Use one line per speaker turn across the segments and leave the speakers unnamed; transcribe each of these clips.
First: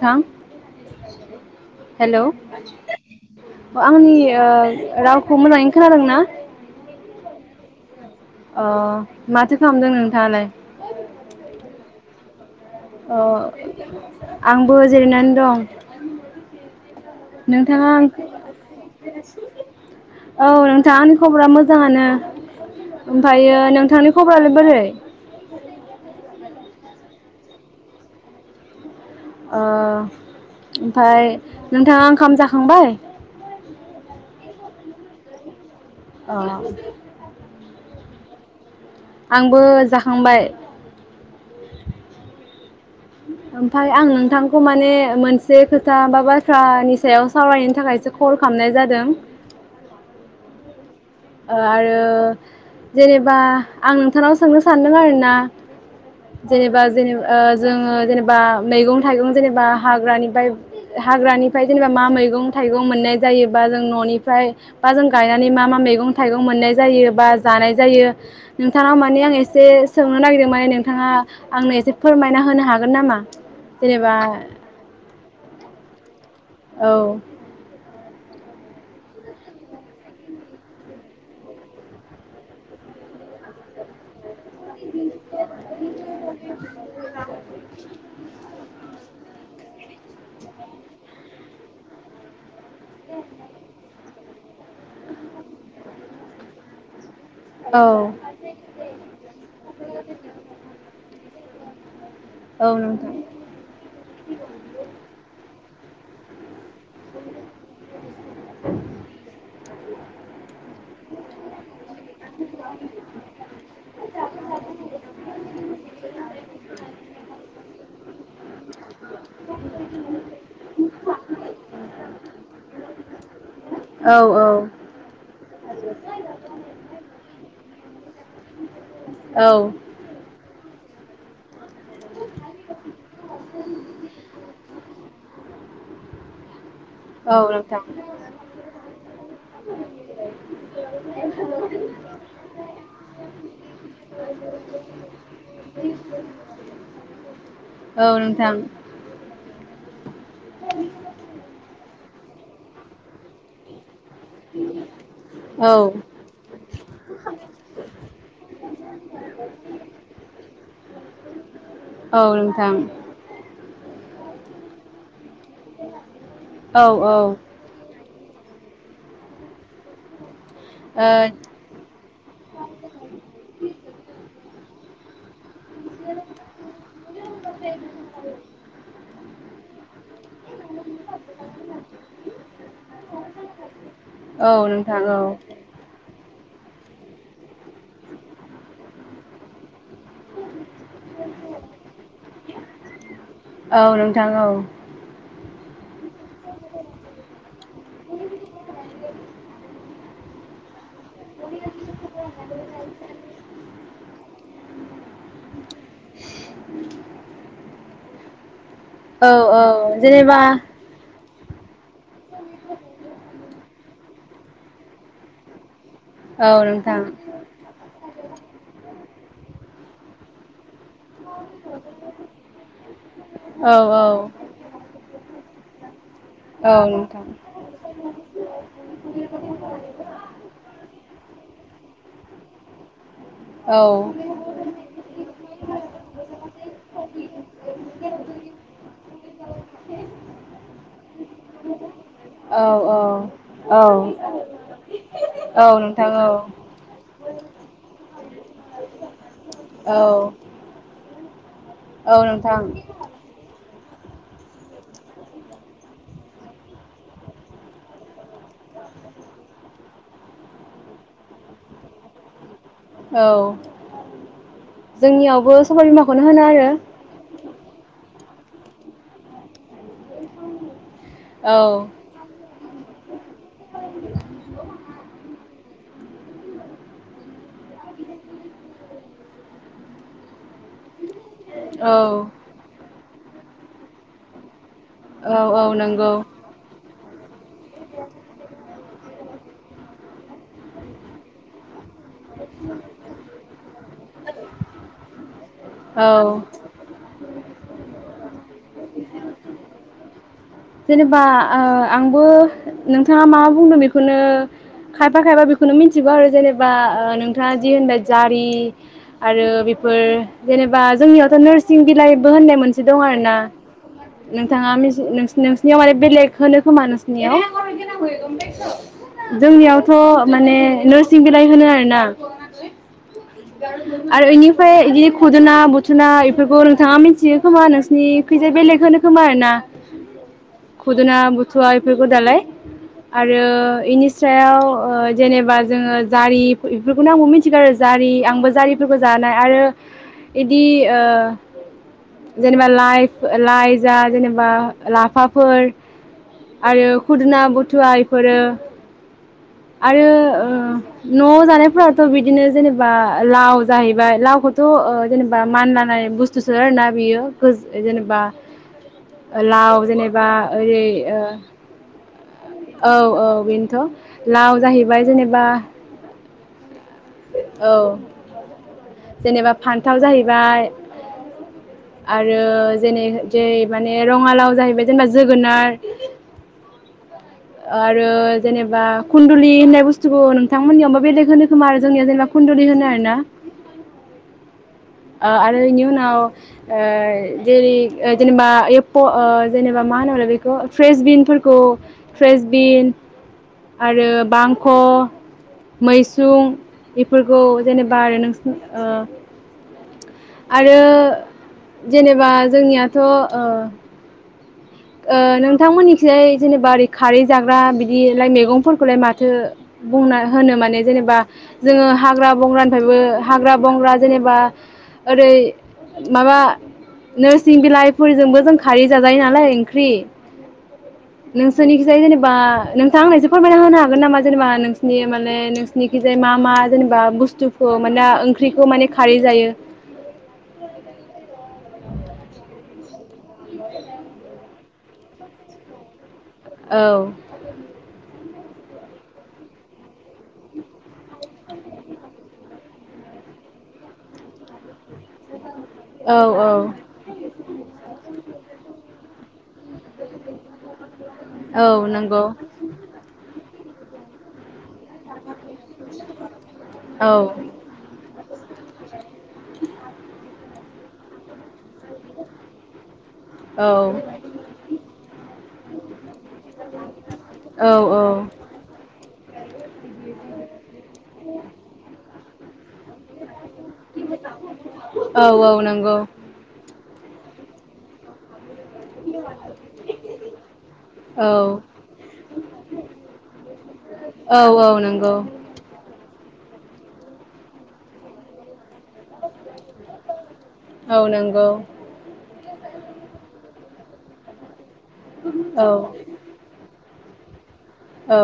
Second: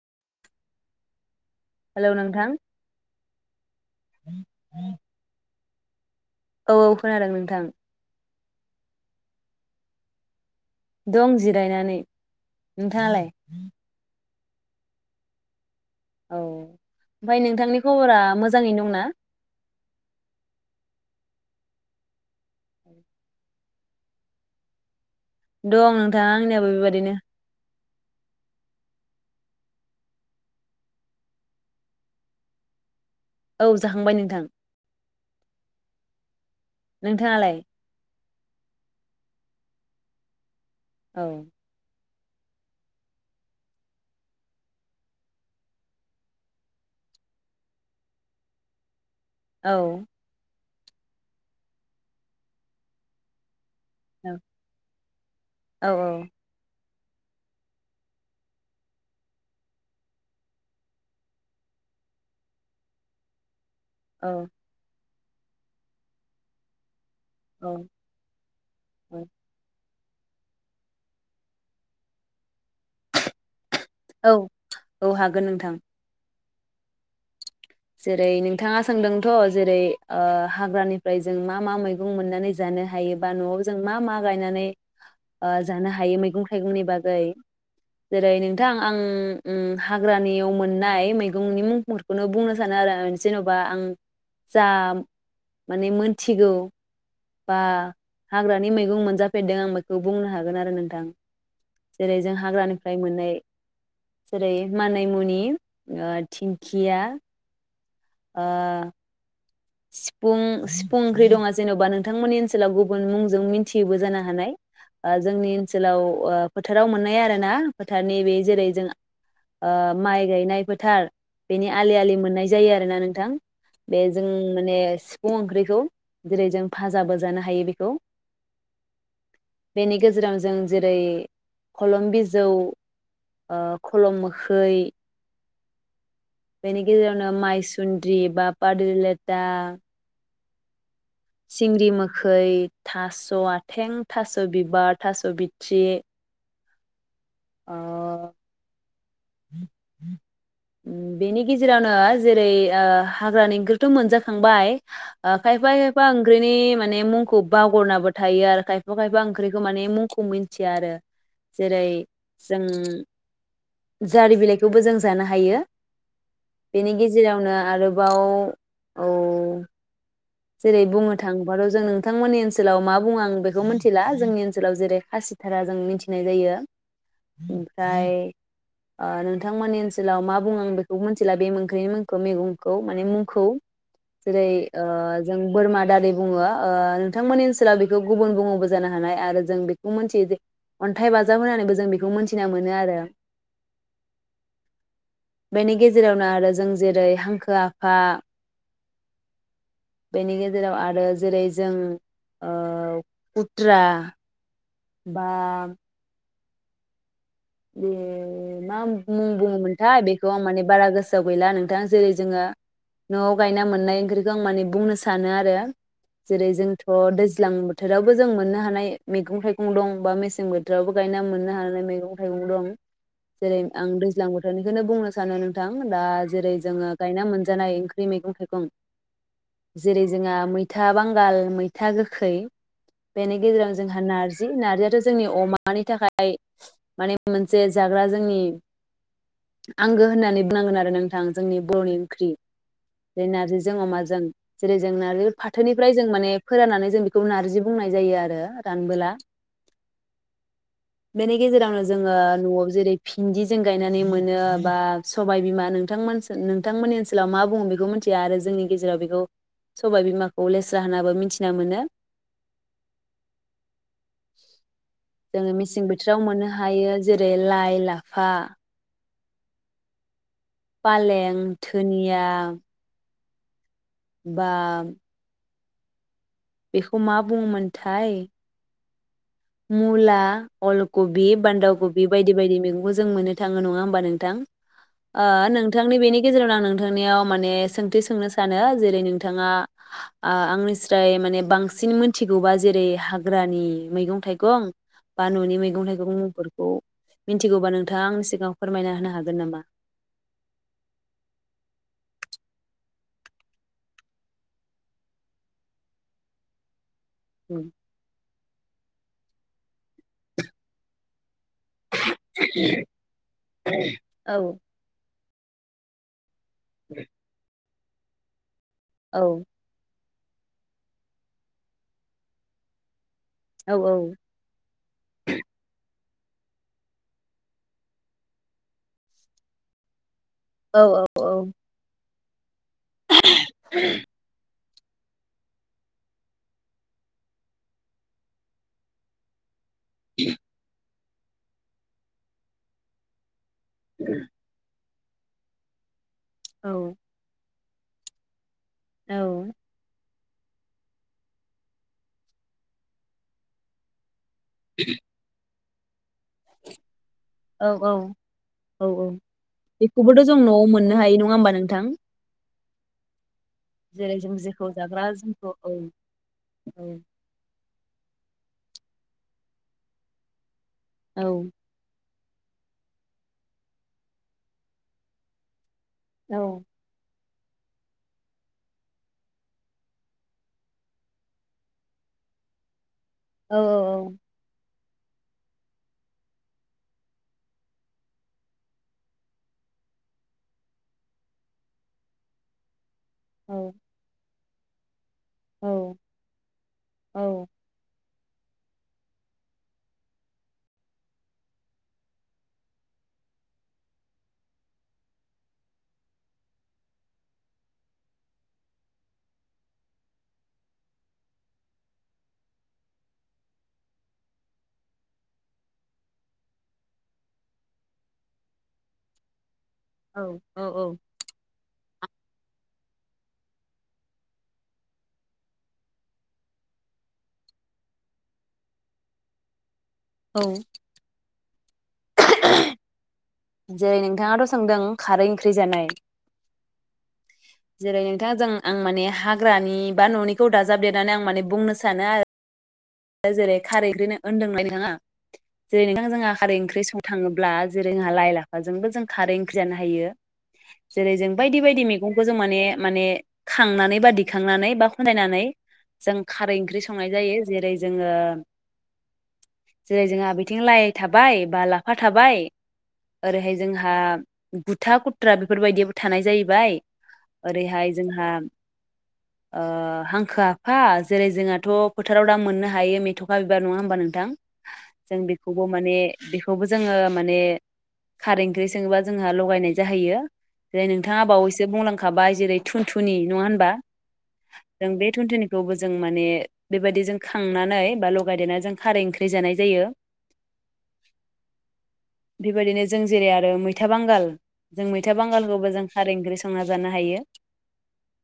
थां हेलौ आंनि ओ रावखौ मोजाङै खोनादों ना?
औ औ खोनादों नोंथां।
अ' माथो खालामदों नोंथाङालाय?
दं जिरायनानै
ओ
नोंथाङालाय
आंबो जिरायनानै दं।
औ ओमफ्राय
[inaudible]
नोंथांनि
नोंथाङा
खबरा मोजाङैनो दंना
औ नोंथाङा आंनि खबरा मोजाङानो ओमफ्रायो नोंथांनि खबरालाय बोरै?
दं नोंथां आंनियाव बेबदिनो
अ' ओमफाइ नोंथाङा ओंखाम जाखांबाय?
औ जाखांबाय नोंथां। नोंथाङालाय
अ' आंबो जाखांबाय
औ
ओमफाय आं नोंथांखौ माने मोनसे खोथा बा बाथ्रानि सायाव सावरायनायनि थाखायसो कल खालामनाय जादों
औ
ओ आरो जेनेबा आं नोंथांनाव
औ
सोंनो सानदों आरोना
औ
जेनेबा जेनेबा जोङो जेनेबा मैगं थाइगं जेनेबा हाग्रानिफ्राय हाग्रानिफ्राय जेनेबा मा मैगं थाइगं मोननाय जायो बा जों
औ
न'निफ्राय बा जों गायनानै मा मा मैगं थाइगं मोननाय जायो बा जानाय
औ
जायो नोंथांनाव माने आं एसे सोंनो नागिरदों माने नोंथाङा आंनो एसे फोरमायना होनो हा हागोन नामा जेनेबा
गोन नोंथां
औ
जेरै नोंथाङा सोंदोंथ' जेरै ओ हाग्रानिफ्राय जों मा मा मैगं मोननानै जानो हायोबा न'आव जों मा मा गायनानै ओ जानो हायो मैं थाइगंनि बागै जेरै नोंथां आं ओम हाग्रानियाव मोननाय मैगंनि मुंफोरखौनो बुंनो सानो आरो आं जेन'बा आं जा माने मोनथिगौ बा
औ
हाग्रानि मैगं मोनजाफेरदों आं बेखौ बुंनो हागोन आरो नोंथां जेरै जों
औ
हाग्रानिफ्राय
नोंथां
मोननाय जेरै मानै मुनि ओ थिं खिया ओ सिफुं सिफुं ओंख्रि दङा जेन'बा नों थांमोननि ओनसोलाव गुबुन मुंजों मिथियोबो जानो हानाय ओ जोंनि ओनसोलाव ओ फोथाराव मोननाय आरोना फोथार नैबे जेरै जों ओ माइ गायनाय फोथार बेनि आलि आलि मोननाय जायो आरोना नोंथां।
औ
बेजों
औ
माने सिफुं ओंख्रि खौ जेरै जों फाजाबो जानो हायो बेखौ।
औ
बेनि गेजेराव जों। जेरै खलम बिजौ ओ खलम मोखै बेनि गेजेरावनो
औ नोंथां
मायसुन्द्रि बा पादोललेथा।
[unintelligible]
सिंग्रि मोखै थास आथें थास बिबार थास बिथ्रि।
औ नोंथां।
[inaudible] उम बेनि गेजेरावनो जेरै ओ हाग्रानिखोथ मोनजा खांबाय ओ
औ
खायफा खायफा ओंख्रिनि माने मुंखौ बावगरनाबो थायो आरो खायफा खायफा ओंख्रिखौ माने मुंखौ मिथिया आरो जेरै
औ
जों।
नोंथां
जारि बिलाइखौबो जों जानो हा हायो
औ
बिनि
औ
गेजेरावनो आरो बाव औ। जेरै
ओ
बुंनो थाङोबाथ जों नोंथांमोननि ओनसोलाव मा बुङो आं बेखौ मिथिला जोंनि ओनसोलाव जेरै हासिब थारा जों मिथिनाय जायो ओमफ्राय ओ नोंथांमोननि ओनसोलाव मा बुङो आं बेखौ मिथिला बे ओख्रैनि मुंखौ मैगंखौ माने मुंखौ जेरै
औ
ओ।
नोंथां औ
जों बोरमा दारि बुङो ओ। नोंथांमोननि ओनसोलाव बेखौ गुबुन बुङोबो जानो हानाय आरो जों खौ‌ मोनथियो जे अन्थाइ बाजाब होनानैबो जों बेखौ मोनथिना मोनो आरो।
औ नोंथां औ
बेनि गेजेरावनो आरो जों जेरै हांखो आफा बेनि गेजेराव आर रो जेरै जों ओ खुथ्रा बा।
[inaudible]
ए। मा मुं
औ औ
बुङोमोनथाय बेखौ
जेनेबा
आं माने बारा गोस सोआव गैलानों थां जेरै जोंङो न गायना मोननाय ओंख्रिखौ आं माने बुंनो सानो आरो
औ
जेरै जोंथ'
नोंथां
दैज्लां बोथोरावबो जों मोननो हानाय मैगं थाइगं दं बा मेसें बो जेरावबो गायना मोननो हानाय मैगं मेगं दं जेरै
औ
आं
औ
दैज्लां बोथोरनिखौनो बुंनो सानो नोंथां दा जेरै
औ
जोंङो गायना
नोंथां
मोनजानाय ओंख्रि मैगं थाइगं जेरै जोंहा मैथा बांगाल मैथा गोखै बेनि गेजेराव
औ
जोंहा नारजि नार्जियाथ' जोंनि अमानि थाखाय माने मोनसे जाग्रा जोंनि आंगो होननानै बुंनांगोन आरो नोंथां जोंनि बर'नि ख्रि
औ
बे नारजि जों
औ औ
अमाजों जेरै जों नारिखौ
औ
फाथोनिफ्राइ जों
नोंथां
माने
औ
फोराननानै जों बिखौ नारजि बुंनाय जायो आरो रानबोला
औ
[unintelligible] गेजेरावनो जोंङो
औ नोंथां
न'आव जेरै फिन्दि जों गायनानै मोनो बा सबबायबिमा नोंथांमोन नोंथांमोननि ओनसोलाव मा बुंङो बेखौ मोनथिया आरो जोंनि गेजेराव बेखौ सबाय बिमाखौ लेहरा होननाबी मोनथिना मोनो।
औ
जोङो
जोंनियावबो सब बिमाखा
[unintelligible] मोननो हायो जेरै लाइ ला फा फालें
औ
धोनिया बा बेखौ मा बुङोमोनथाय। मुला अलकबि बान्दा
औ
कबि बायदि बायदि मैगंखौ जों मोनो । थाङो नङा होनोमबा नोंथां?
औ औ
नोंथांनि
नंगौ
बेनि गेजेराव आं नोंथांनियाव माने सोंथि सोंनो सानो जेरै नोंथाङा आंनि स्राय माने बां बांसिन मोनथिगौबा जेरै हाग्रानि मैगं थाइगं गं बा न'नि मैगं
औ
थाइगं थिगौब्ला नोंथाङा आंनि सिगाङाव फोरमायना होनो हागोन नामा?
जेनेबा ओ आंबो नोंथाङा मा मा बुंदों बेखौनो खायफा खायफा बेखौनो मिथिगौ आरो जेनेबा ओ नोंथाङा जि
उम
होनबाय जारि आरो बेफोर जेनेबा जोंनियावथ' नोरस सिं बिलाइबो होन्नाय मोनसे दं आरो ना
औ
नोंथाङा [unintelligible] नोंसिनियाव माने बेलेग होनोखोमा नोंसोरनियाव?
औ
[unintelligible] जोंनियावथ' माने नोरसिं बिलाइ होनो आरोना।
औ
आरो इनिफ्राय इदिनो खुदुना बु ना इफोरखौ नोंथाङा मिथियो खोमा नोंसिनि खैजाय बेलेग होनो खोमा आरोना।
औ
खुदुना
औ
बुथुया [unintelligible] गदालाय। आरो इनि सायाव। ओ जेनेबा जोङो जारि इफोरखौनो आंबो मिथिगौ आरो जारि। आंबो जारिफोरखौ जानाय आरो इदि। ओ जेनेबा लाइफ लाइ जा जेनेबा। लाफाफोर।
औ
आरो खुदुना बु थुवा इफोरो
औ।
[unintelligible] ओ न'आव जानायफोराथ' बिदिनो जेनेबा लाव जाहैबाय लाव खौथ ओ जेनेबा [unintelligible] नाय बुस्थुसो आरोना बियो।
औ
[unintelligible] जेनेबा
औ औ
लाव
बेखौबोथ'
जेनेबा
जों न'आव
ओरै
मोननो हायो नङा होमबा नोंथां
ओ औ औ बेनोथ'।
जेरै जों
लाव
जेखौ
जाहैबाय
जाग्रा
जेनेबा
जोंखौ [unintelligible] [unintelligible]
औ जेनेबा फान्थाव जाहैबाय।
औ।
आरो जेनै जेरै माने रङा लाव जाहैबाय जोंना जोगोनार
औ।
आरो जेनेबा खुन्दुलि होननाय बुस्थुखौ नोंथांमोननियावबा बेलेग होनो खोमा आरो जोंनियाव जेनेबा खुन्दुलि होनो आरो ना।
औ
ओ आरो इनि उनाव ओ जेरै जेनेबा एप्प' ओ जेनेबा मा होनोमोनलाय बेखौ फ्रेसबिनफोरखौ फ्रेसबिन।
औ
आरो बां क
औ
मैसुं
औ
बेफोरखौ जेनेबा आरो नों ओ। आरो जेनेबा जोंनियाथ' ओ ओ नोंथांमोननिखैजाय जेनेबा ओरै खारै जाग्रा बिदिलाय मैगंफोरखौलाय माथो बुंना होनो माने जेनेबा जोङो हाग्रा बंग्रानिफ्रायबो हाग्रा बंग्रा जेनेबा ओरै माबा नोरसिं बिलाइफोरजोंबो जों खारै जाजायो नालाय ओंख्रि
औ औ
नोंसोरनिखिजाय जेनेबा बा नोंथांआ आंनो एसे फोरमायना होनो हागोन नामा जेनेबा नोंसोरनि माने नोंसिनिखिजाय मा मा जेनेबा बुस्थुखौ माहोनो ओंख्रिखौ माने खारै जायो?
औ। [unintelligible] जेरै नोंथाङाथ' सोंदों खारै ओंख्रि जानाय
औ।
नोंथां जों आं माने हाग्रानि बा ननिखौ दाजाबदेरनानै आं माने बुंनो सानो आरो दा जेरै खारै ओंख्रि होनदों नोंथाङा जेरै नोंथां
औ
जोंहा
औ
खारै ओंख्रि संनो थाङोब्ला जेरै जोंहा लाइ लाफाजोंबो जों खारै ओंख्रि जानो हायो जेरै जों बायदि
औ
बायदि
नंगौ
मैगंखौ जों माने माने खांनानै बा दिखांनानै बा खनसायनानै जों खारै ओंख्रि संनाय
औ
जायो जेरै जोङो जेरै जोङो बिथिं लाइ थाबाय बा लाफा थाबाय ओरैहाय
औ
जोंहा बुथुवा खुथ्रा बेफोरबायदिबो थानाय जाहैबाय,
औ
ओरैहाय
औ
जोंहा ओ हांखो आफा जेरै जोंहाथ' फोथाराव दा मोननो हायो मेथ' मेथ'खा बिबार नङा होमबा नोंथां, जों
औ औ
बेखौबो माने
नंगौ
बेखौबो जोङो माने खारै ओंख्रि सङोबा जोंहा लगायनाय जाहैयो जेरै नोंथाङा
औ
बावैसो बुंलांखाबाय जेरै थुनथुनि नङा होनबा?
औ औ
जों बे
नंगौ
थुनथुनिखौबो जों माने बेबायदि जों खांनानै बा लगायदेरनानै जों खारै ओंख्रि जानाय जाय।
औ नंगौ
बेबायदिनो जों जेरै आरो मैथा बांगाल जों मैथा
औ
बांगालखौबो जों खारै ओंख्रि संना जानो हायो। [inaudible]
औ।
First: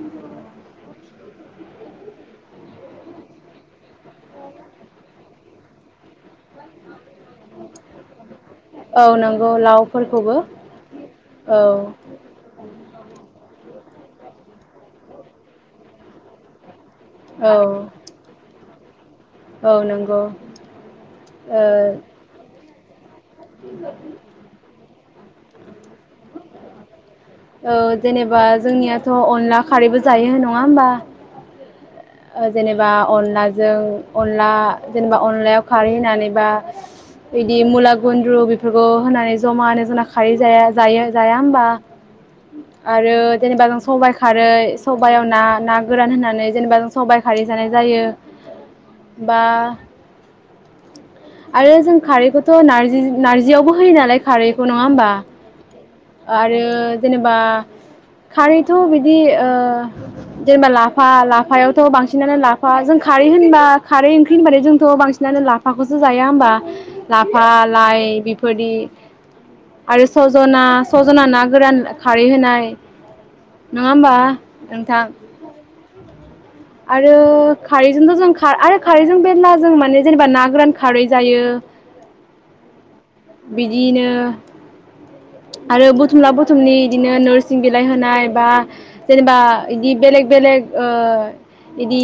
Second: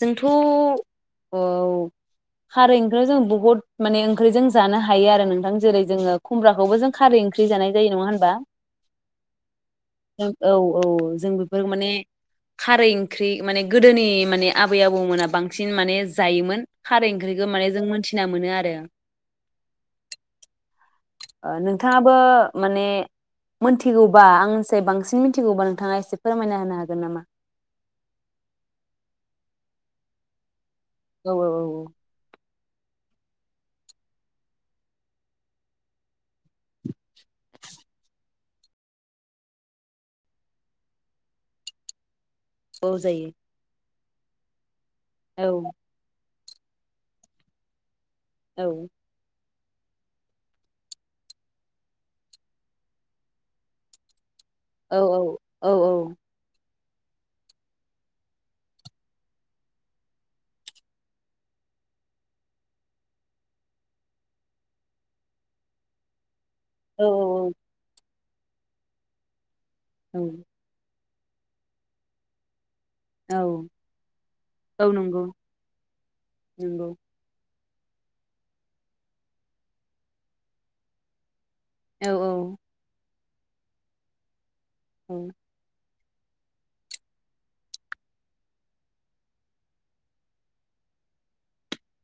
जोंथ' अउ खारै ओंख्रियाव जों बहुत माने ओंख्रिजों जानो हायो आरो नोंथां जेरै जोङो खुमब्राखौबो जों खारै ओंख्रि जानाय जायो नङा होनबा?
औ नंगौ लावफोरखौबो
औ औ जों
औ
बेफोर माने खारै ओंख्रि माने गोदोनि माने आबै आबौमोना बांसिन माने जायोमोन खारै ओंख्रिखौ
औ
माने जों मोनथिना मोनो आरो।
औ नंगौ ओ
नोंथाङाबो माने मिथिगौबा आंनिफ्राय बांसिन मि मिथिगौबा नोंथाङा एसे फोरमायना होनो हागोन नामा?
औ जेनेबा जोंनियाथ' अनला खारैबो जायो न
औ औ औ औ
ओ जेनेबा अनलाजों अनला जेनेबा अनलायाव खारै होनानै बा बिदि मुला गुन्द्रु बेफोरखौ होनानै जमा होनानो जना खारै जाया जायो जाया होनोमबा
औ
आरो
जायो
जेनेबा [unintelligible] सबायाइ खारै सबायाव ना
औ
ना गोरान होननानै जेनबा जों सबायाइ खारै जानाय जायो
औ
बा आरो जों खारैखौथ' नारजि नारजियावबो होयो नालाय खारैखौ नङा
औ
होमबा
औ
आरो यो जेनेबा खारैथ' बिदि ओ जेनेबा लाफा लाफायावथ' बांसिनानो लाफा जों खारै होनबा खारै ओंख्रि होनबानो जोंथ' बांसिनानो लाफाखौसो जाया होमबा
औ
लाफा लाइ बि फोरबायदि आरो
औ
सजना सजना ना गोरान खारै होनाय
औ
नङा होमबा
औ
नोंथां
नंगौ नंगौ
आरो खारैजोंथ' जोंखा आरो खारैजों बेरला जों माने जेनेबा ना गोरान खारै जायो
औ औ
बिदिनो
ओं
आरो बुथुमला बुथुमनि इदिनो नोरसिं बिलाइ होनाय बा जेनेबा इदि बेलेग बेलेग ओ इदि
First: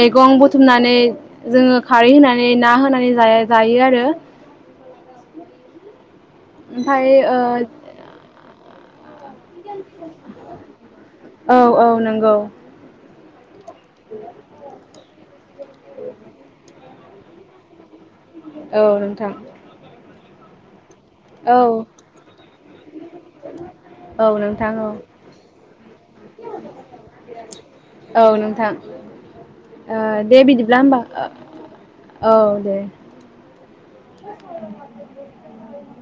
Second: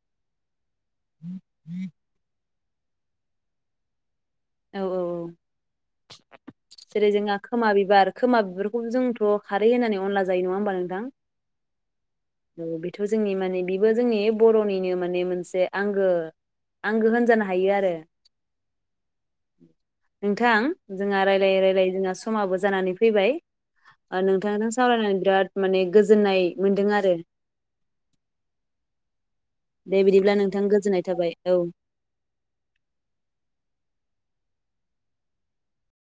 मैगं बुथु थुमनानै जोङो खारै होनानै जेरै ना होनानै जाया जायो आरो [unintelligible]
औ औ
ओमफ्राय
जेरै जोंना
ओ
खोमा बिबार खोमा बिबार ओं जोंथ' खारै होननानै अनला जायो नङा होमबा नोंथां
औ औ नं
ओ बेथ' जोंनि माने बेबो जोंनि बर'निनो माने मोनसे आंगो आंगो होनजानो हायो आरो।
औ नोंथां
नोंथां जोंहा रायलायै
औ
रायलायै जोंहा समाबो जानानै फैबाय ओ
औ
नोंथांजों
नोंथां औ
सावरायनानै बिराद माने गोजोननाय मोन्दों आरो
औ नोंथां दे
नोंथां
बिदिब्ला होमबा
गोजोननाय थाबाय औ
औ दे [inaudible]